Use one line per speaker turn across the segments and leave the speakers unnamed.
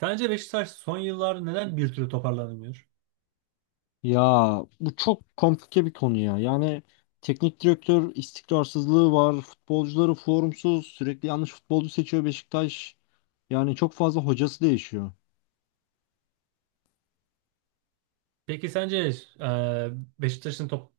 Sence Beşiktaş son yıllarda neden bir türlü toparlanamıyor?
Ya bu çok komplike bir konu ya. Yani teknik direktör istikrarsızlığı var. Futbolcuları formsuz. Sürekli yanlış futbolcu seçiyor Beşiktaş. Yani çok fazla hocası değişiyor.
Peki sence e, Beşiktaş'ın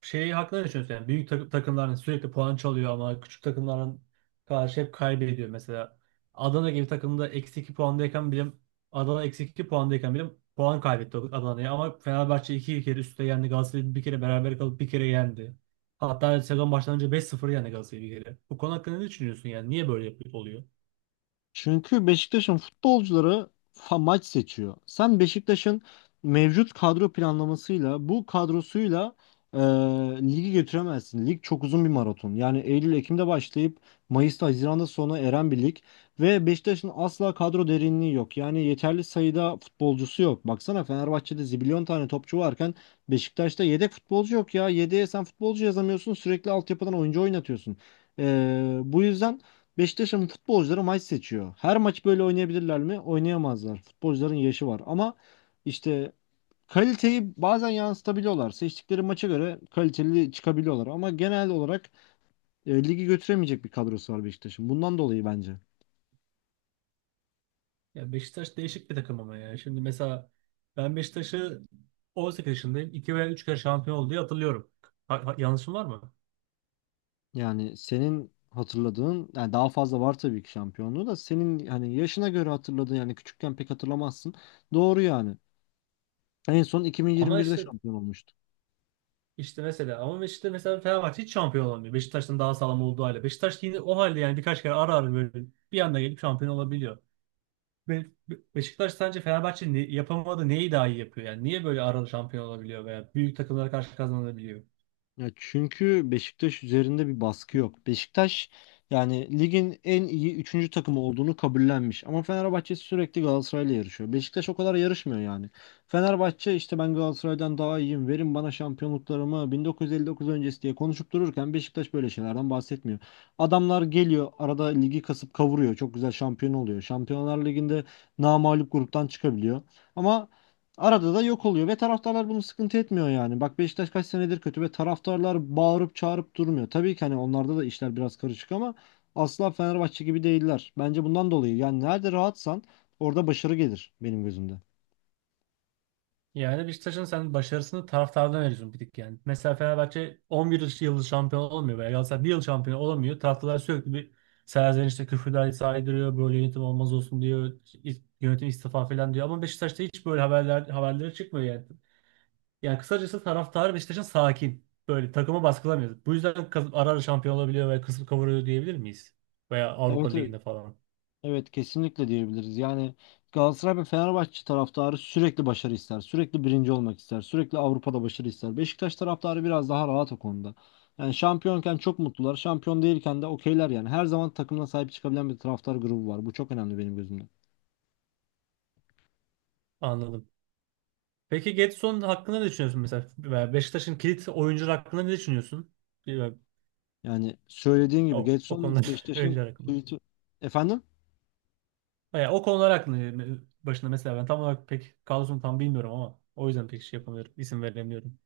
şeyi hakkında ne düşünüyorsun? Yani büyük takımların sürekli puan çalıyor ama küçük takımların karşı hep kaybediyor. Mesela Adana gibi takımda eksi 2 puandayken bile, Adana eksi 2 puandayken bile puan kaybetti Adana'ya, ama Fenerbahçe iki kere üstte yendi. Galatasaray'ı bir kere beraber kalıp bir kere yendi. Hatta sezon başlanınca 5-0 yendi Galatasaray'ı bir kere. Bu konu hakkında ne düşünüyorsun yani? Niye böyle oluyor?
Çünkü Beşiktaş'ın futbolcuları maç seçiyor. Sen Beşiktaş'ın mevcut kadro planlamasıyla, bu kadrosuyla e, ligi götüremezsin. Lig çok uzun bir maraton. Yani Eylül-Ekim'de başlayıp Mayıs'ta, Haziran'da sona eren bir lig. Ve Beşiktaş'ın asla kadro derinliği yok. Yani yeterli sayıda futbolcusu yok. Baksana Fenerbahçe'de zibilyon tane topçu varken Beşiktaş'ta yedek futbolcu yok ya. Yedeğe sen futbolcu yazamıyorsun. Sürekli altyapıdan oyuncu oynatıyorsun. E, bu yüzden... Beşiktaş'ın futbolcuları maç seçiyor. Her maç böyle oynayabilirler mi? Oynayamazlar. Futbolcuların yaşı var. Ama işte kaliteyi bazen yansıtabiliyorlar. Seçtikleri maça göre kaliteli çıkabiliyorlar. Ama genel olarak ligi götüremeyecek bir kadrosu var Beşiktaş'ın. Bundan dolayı bence.
Ya Beşiktaş değişik bir takım ama ya. Şimdi mesela ben Beşiktaş'ı 18 yaşındayım. İki veya 3 kere şampiyon oldu diye hatırlıyorum. Yanlışım var mı?
Yani senin hatırladığın, yani daha fazla var tabii ki şampiyonluğu da senin hani yaşına göre hatırladığın, yani küçükken pek hatırlamazsın. Doğru yani. En son
Ama
2021'de
işte
şampiyon olmuştu.
işte mesela ama işte mesela Fenerbahçe hiç şampiyon olamıyor. Beşiktaş'tan daha sağlam olduğu halde. Beşiktaş yine o halde yani birkaç kere ara ara böyle bir anda gelip şampiyon olabiliyor. Beşiktaş sence Fenerbahçe ne yapamadı, neyi daha iyi yapıyor? Yani niye böyle ara ara şampiyon olabiliyor veya büyük takımlara karşı kazanabiliyor?
Ya çünkü Beşiktaş üzerinde bir baskı yok. Beşiktaş yani ligin en iyi üçüncü takımı olduğunu kabullenmiş. Ama Fenerbahçe sürekli Galatasaray'la yarışıyor. Beşiktaş o kadar yarışmıyor yani. Fenerbahçe işte ben Galatasaray'dan daha iyiyim, verin bana şampiyonluklarımı 1959 öncesi diye konuşup dururken Beşiktaş böyle şeylerden bahsetmiyor. Adamlar geliyor arada ligi kasıp kavuruyor. Çok güzel şampiyon oluyor. Şampiyonlar Ligi'nde namağlup gruptan çıkabiliyor. Ama arada da yok oluyor ve taraftarlar bunu sıkıntı etmiyor yani. Bak Beşiktaş kaç senedir kötü ve taraftarlar bağırıp çağırıp durmuyor. Tabii ki hani onlarda da işler biraz karışık ama asla Fenerbahçe gibi değiller. Bence bundan dolayı yani nerede rahatsan orada başarı gelir benim gözümde.
Yani Beşiktaş'ın sen başarısını taraftardan veriyorsun bir tık yani. Mesela Fenerbahçe 11 yıl şampiyon olamıyor veya Galatasaray bir yıl şampiyon olamıyor. Taraftarlar sürekli bir serzenişte küfürler saydırıyor. Böyle yönetim olmaz olsun diyor. Yönetim istifa falan diyor. Ama Beşiktaş'ta hiç böyle haberleri çıkmıyor yani. Yani kısacası taraftarı Beşiktaş'ın sakin. Böyle takımı baskılamıyor. Bu yüzden ara ara şampiyon olabiliyor veya kısıp kavuruyor diyebilir miyiz? Veya Avrupa
Evet, evet.
Ligi'nde falan.
Evet, kesinlikle diyebiliriz. Yani Galatasaray ve Fenerbahçe taraftarı sürekli başarı ister. Sürekli birinci olmak ister. Sürekli Avrupa'da başarı ister. Beşiktaş taraftarı biraz daha rahat o konuda. Yani şampiyonken çok mutlular. Şampiyon değilken de okeyler yani. Her zaman takımına sahip çıkabilen bir taraftar grubu var. Bu çok önemli benim gözümde.
Anladım. Peki Gedson hakkında ne düşünüyorsun mesela? Veya Beşiktaş'ın kilit oyuncular hakkında ne düşünüyorsun?
Yani söylediğin
O,
gibi
o
Gedson
konular
Beşiktaş'ın
öğrenciler hakkında.
tweet'i... Efendim?
Yani o konular hakkında yani başında mesela ben tam olarak pek kadrosunu tam bilmiyorum ama o yüzden pek şey yapamıyorum. İsim veremiyorum.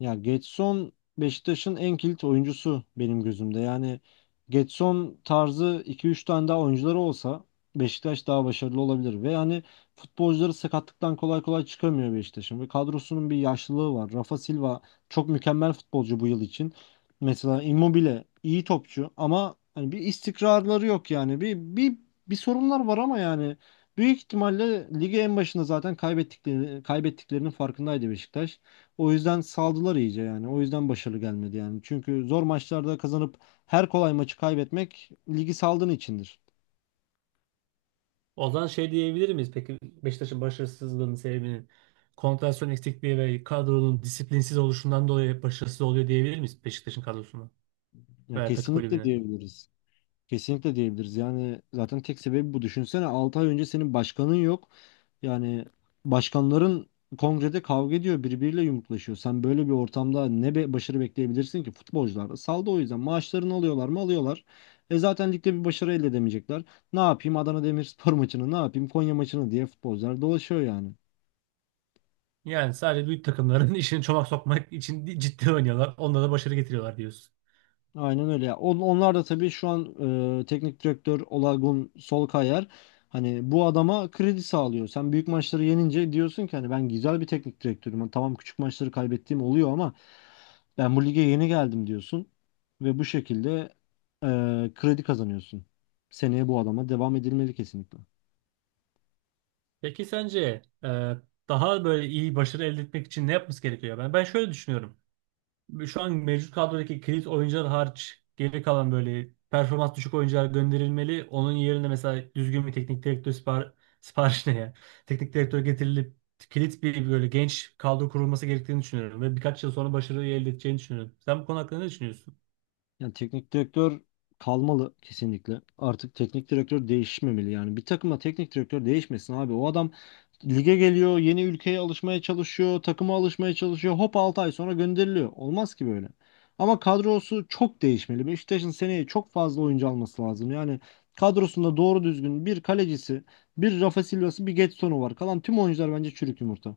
Ya Getson Beşiktaş'ın en kilit oyuncusu benim gözümde. Yani Getson tarzı 2 3 tane daha oyuncuları olsa Beşiktaş daha başarılı olabilir. Ve yani futbolcuları sakatlıktan kolay kolay çıkamıyor Beşiktaş'ın. Ve kadrosunun bir yaşlılığı var. Rafa Silva çok mükemmel futbolcu bu yıl için. Mesela Immobile iyi topçu ama hani bir istikrarları yok yani. Bir sorunlar var ama yani büyük ihtimalle ligi en başında zaten kaybettiklerinin farkındaydı Beşiktaş. O yüzden saldılar iyice yani. O yüzden başarılı gelmedi yani. Çünkü zor maçlarda kazanıp her kolay maçı kaybetmek ligi saldığın içindir.
O zaman şey diyebilir miyiz? Peki Beşiktaş'ın başarısızlığının sebebinin konsantrasyon eksikliği ve kadronun disiplinsiz oluşundan dolayı başarısız oluyor diyebilir miyiz Beşiktaş'ın kadrosuna
Ya
veya takım
kesinlikle
kulübüne?
diyebiliriz. Kesinlikle diyebiliriz. Yani zaten tek sebebi bu. Düşünsene 6 ay önce senin başkanın yok. Yani başkanların kongrede kavga ediyor, birbiriyle yumruklaşıyor. Sen böyle bir ortamda ne be başarı bekleyebilirsin ki? Futbolcular da saldı o yüzden. Maaşlarını alıyorlar mı? Alıyorlar. E zaten ligde bir başarı elde edemeyecekler. Ne yapayım Adana Demirspor maçını, ne yapayım Konya maçını diye futbolcular dolaşıyor yani.
Yani sadece büyük takımların işini çomak sokmak için ciddi oynuyorlar. Onlara da başarı getiriyorlar diyorsun.
Aynen öyle ya. Onlar da tabii şu an teknik direktör Olagun Solkayar hani bu adama kredi sağlıyor. Sen büyük maçları yenince diyorsun ki hani ben güzel bir teknik direktörüm. Hani tamam, küçük maçları kaybettiğim oluyor ama ben bu lige yeni geldim diyorsun ve bu şekilde kredi kazanıyorsun. Seneye bu adama devam edilmeli kesinlikle.
Peki sence daha böyle iyi başarı elde etmek için ne yapması gerekiyor? Ben şöyle düşünüyorum. Şu an mevcut kadrodaki kilit oyuncular hariç geri kalan böyle performans düşük oyuncular gönderilmeli. Onun yerine mesela düzgün bir teknik direktör sipariş ne ya? Teknik direktör getirilip kilit bir böyle genç kadro kurulması gerektiğini düşünüyorum ve birkaç yıl sonra başarıyı elde edeceğini düşünüyorum. Sen bu konu hakkında ne düşünüyorsun?
Yani teknik direktör kalmalı kesinlikle. Artık teknik direktör değişmemeli yani. Bir takıma teknik direktör değişmesin abi. O adam lige geliyor, yeni ülkeye alışmaya çalışıyor, takıma alışmaya çalışıyor. Hop 6 ay sonra gönderiliyor. Olmaz ki böyle. Ama kadrosu çok değişmeli. Beşiktaş'ın seneye çok fazla oyuncu alması lazım. Yani kadrosunda doğru düzgün bir kalecisi, bir Rafa Silva'sı, bir Getson'u var. Kalan tüm oyuncular bence çürük yumurta.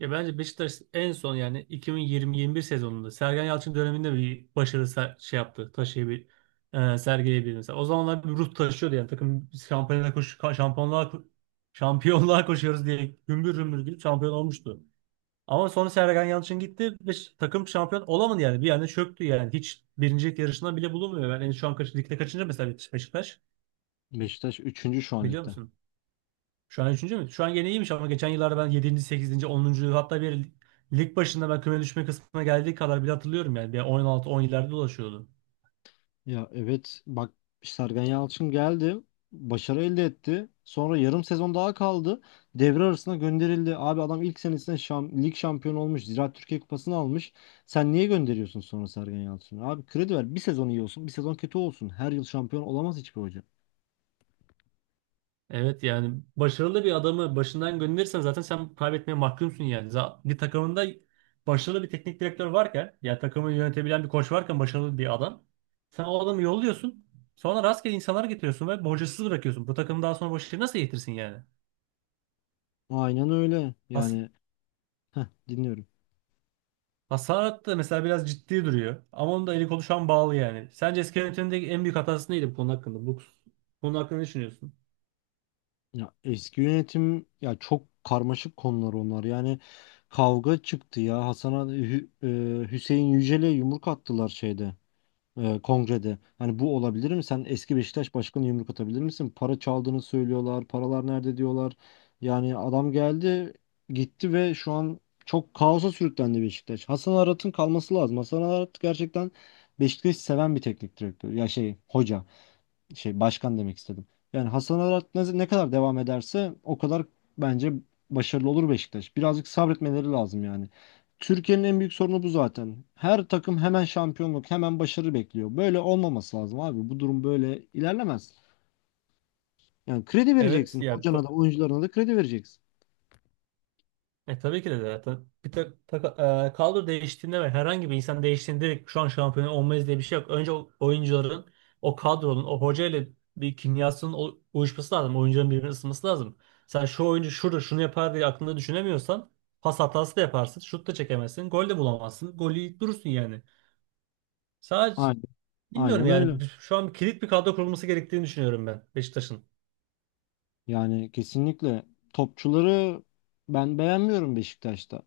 Ya bence Beşiktaş en son yani 2020-21 sezonunda Sergen Yalçın döneminde bir başarı şey yaptı. Sergileyebildi mesela. O zamanlar bir ruh taşıyordu yani takım biz şampiyonluğa koşuyoruz diye gümbür gümbür gidip şampiyon olmuştu. Ama sonra Sergen Yalçın gitti ve takım şampiyon olamadı yani. Bir yani çöktü yani. Hiç birincilik yarışına bile bulunmuyor. Yani şu an ligde kaçıncı mesela Beşiktaş?
Beşiktaş üçüncü şu an
Biliyor
ligde.
musun? Şu an üçüncü mü? Şu an gene iyiymiş ama geçen yıllarda ben yedinci, sekizinci, 10., hatta bir lig başında ben küme düşme kısmına geldiği kadar bile hatırlıyorum yani. Bir 16, on 17'lerde dolaşıyordu.
Ya evet, bak, Sergen Yalçın geldi. Başarı elde etti. Sonra yarım sezon daha kaldı. Devre arasına gönderildi. Abi adam ilk senesinde lig şampiyonu olmuş. Ziraat Türkiye Kupası'nı almış. Sen niye gönderiyorsun sonra Sergen Yalçın'ı? Abi kredi ver. Bir sezon iyi olsun, bir sezon kötü olsun. Her yıl şampiyon olamaz hiçbir hoca.
Evet yani başarılı bir adamı başından gönderirsen zaten sen kaybetmeye mahkumsun yani. Bir takımında başarılı bir teknik direktör varken yani takımı yönetebilen bir koç varken başarılı bir adam. Sen o adamı yolluyorsun. Sonra rastgele insanlar getiriyorsun ve borcasız bırakıyorsun. Bu takım daha sonra başarı nasıl getirsin yani?
Aynen öyle.
Asıl
Yani heh, dinliyorum.
Hasat da mesela biraz ciddi duruyor. Ama onun da eli kolu şu an bağlı yani. Sence eski yönetimdeki en büyük hatası neydi bu konu hakkında? Bu konu hakkında ne düşünüyorsun?
Ya eski yönetim ya, çok karmaşık konular onlar. Yani kavga çıktı ya. Hüseyin Yücel'e yumruk attılar şeyde. Kongrede. Hani bu olabilir mi? Sen eski Beşiktaş başkanı yumruk atabilir misin? Para çaldığını söylüyorlar. Paralar nerede diyorlar. Yani adam geldi, gitti ve şu an çok kaosa sürüklendi Beşiktaş. Hasan Arat'ın kalması lazım. Hasan Arat gerçekten Beşiktaş'ı seven bir teknik direktör. Ya şey, hoca, şey, başkan demek istedim. Yani Hasan Arat ne kadar devam ederse o kadar bence başarılı olur Beşiktaş. Birazcık sabretmeleri lazım yani. Türkiye'nin en büyük sorunu bu zaten. Her takım hemen şampiyonluk, hemen başarı bekliyor. Böyle olmaması lazım abi. Bu durum böyle ilerlemez. Yani kredi
Evet
vereceksin.
ya
Hocana da oyuncularına da kredi vereceksin.
tabii ki de zaten bir kadro değiştiğinde ve herhangi bir insan değiştiğinde direkt şu an şampiyon olmayız diye bir şey yok. Önce o oyuncuların o kadronun o hoca ile bir kimyasının uyuşması lazım. Oyuncuların birbirini ısınması lazım. Sen şu oyuncu şurada şunu yapar diye aklında düşünemiyorsan pas hatası da yaparsın. Şut da çekemezsin. Gol de bulamazsın. Golü yiyip durursun yani. Sadece
Aynen.
Bilmiyorum
Aynen öyle.
yani. Şu an kilit bir kadro kurulması gerektiğini düşünüyorum ben Beşiktaş'ın.
Yani kesinlikle topçuları ben beğenmiyorum Beşiktaş'ta.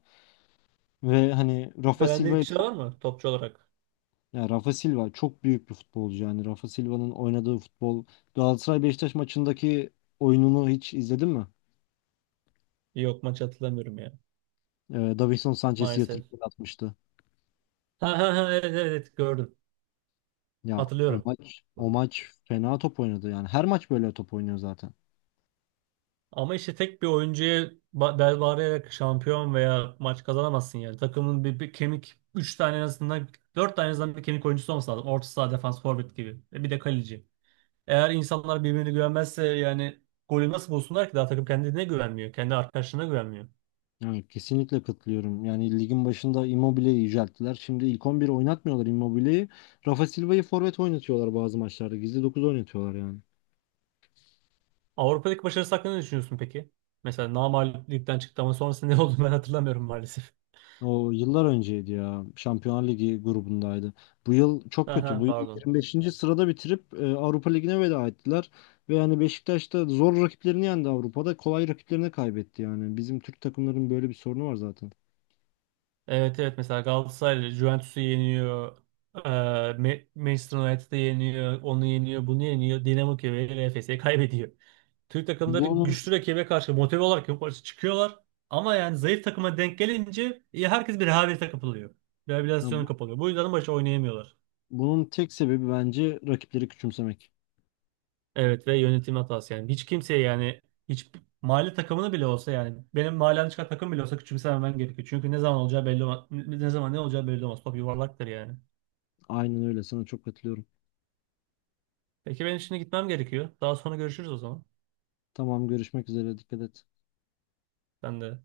Ve hani Rafa
Beğendiğin
Silva'yı...
kişi var mı topçu olarak?
Ya Rafa Silva çok büyük bir futbolcu yani. Rafa Silva'nın oynadığı futbol, Galatasaray Beşiktaş maçındaki oyununu hiç izledin mi?
Yok, maç hatırlamıyorum ya
Davinson Sanchez'i yatırıp
maalesef.
gol atmıştı.
Ha ha ha, evet evet evet, gördüm.
Ya
Hatırlıyorum.
o maç fena top oynadı yani. Her maç böyle top oynuyor zaten.
Ama işte tek bir oyuncuya bel bağlayarak şampiyon veya maç kazanamazsın yani. Takımın bir kemik 3 tane en azından, 4 tane en azından bir kemik oyuncusu olması lazım. Orta saha, defans, forvet gibi. E bir de kaleci. Eğer insanlar birbirine güvenmezse yani golü nasıl bulsunlar ki? Daha takım kendine güvenmiyor. Kendi arkadaşlarına güvenmiyor.
Yani kesinlikle katılıyorum. Yani ligin başında Immobile'yi yücelttiler. Şimdi ilk 11 oynatmıyorlar Immobile'yi. Rafa Silva'yı forvet oynatıyorlar bazı maçlarda. Gizli 9 oynatıyorlar yani.
Avrupa'daki başarısı hakkında ne düşünüyorsun peki? Mesela namağlup ligden çıktı ama sonrasında ne oldu ben hatırlamıyorum maalesef.
O yıllar önceydi ya. Şampiyonlar Ligi grubundaydı. Bu yıl çok kötü.
Aha,
Bu yıl
pardon.
25. sırada bitirip Avrupa Ligi'ne veda ettiler. Ve yani Beşiktaş da zor rakiplerini yendi Avrupa'da. Kolay rakiplerini kaybetti yani. Bizim Türk takımların böyle bir sorunu var zaten.
Evet evet, mesela Galatasaray Juventus'u yeniyor. Manchester United'ı yeniyor. Onu yeniyor. Bunu yeniyor. Dinamo Kiev'e ile Efes'e kaybediyor. Türk takımları
Bunun,
güçlü rakibe karşı motive olarak yukarı çıkıyorlar. Ama yani zayıf takıma denk gelince herkes bir rehavete kapılıyor.
ya
Rehabilitasyona
bu-
kapılıyor. Bu yüzden maçı oynayamıyorlar.
bunun tek sebebi bence rakipleri küçümsemek.
Evet ve yönetim hatası yani. Hiç kimseye yani hiç mahalle takımını bile olsa yani benim mahallemden çıkan takım bile olsa küçümsememen gerekiyor. Çünkü ne zaman olacağı belli olmaz. Ne zaman ne olacağı belli olmaz. Top yuvarlaktır yani.
Aynen öyle. Sana çok katılıyorum.
Peki ben şimdi gitmem gerekiyor. Daha sonra görüşürüz o zaman.
Tamam, görüşmek üzere. Dikkat et.
Ben de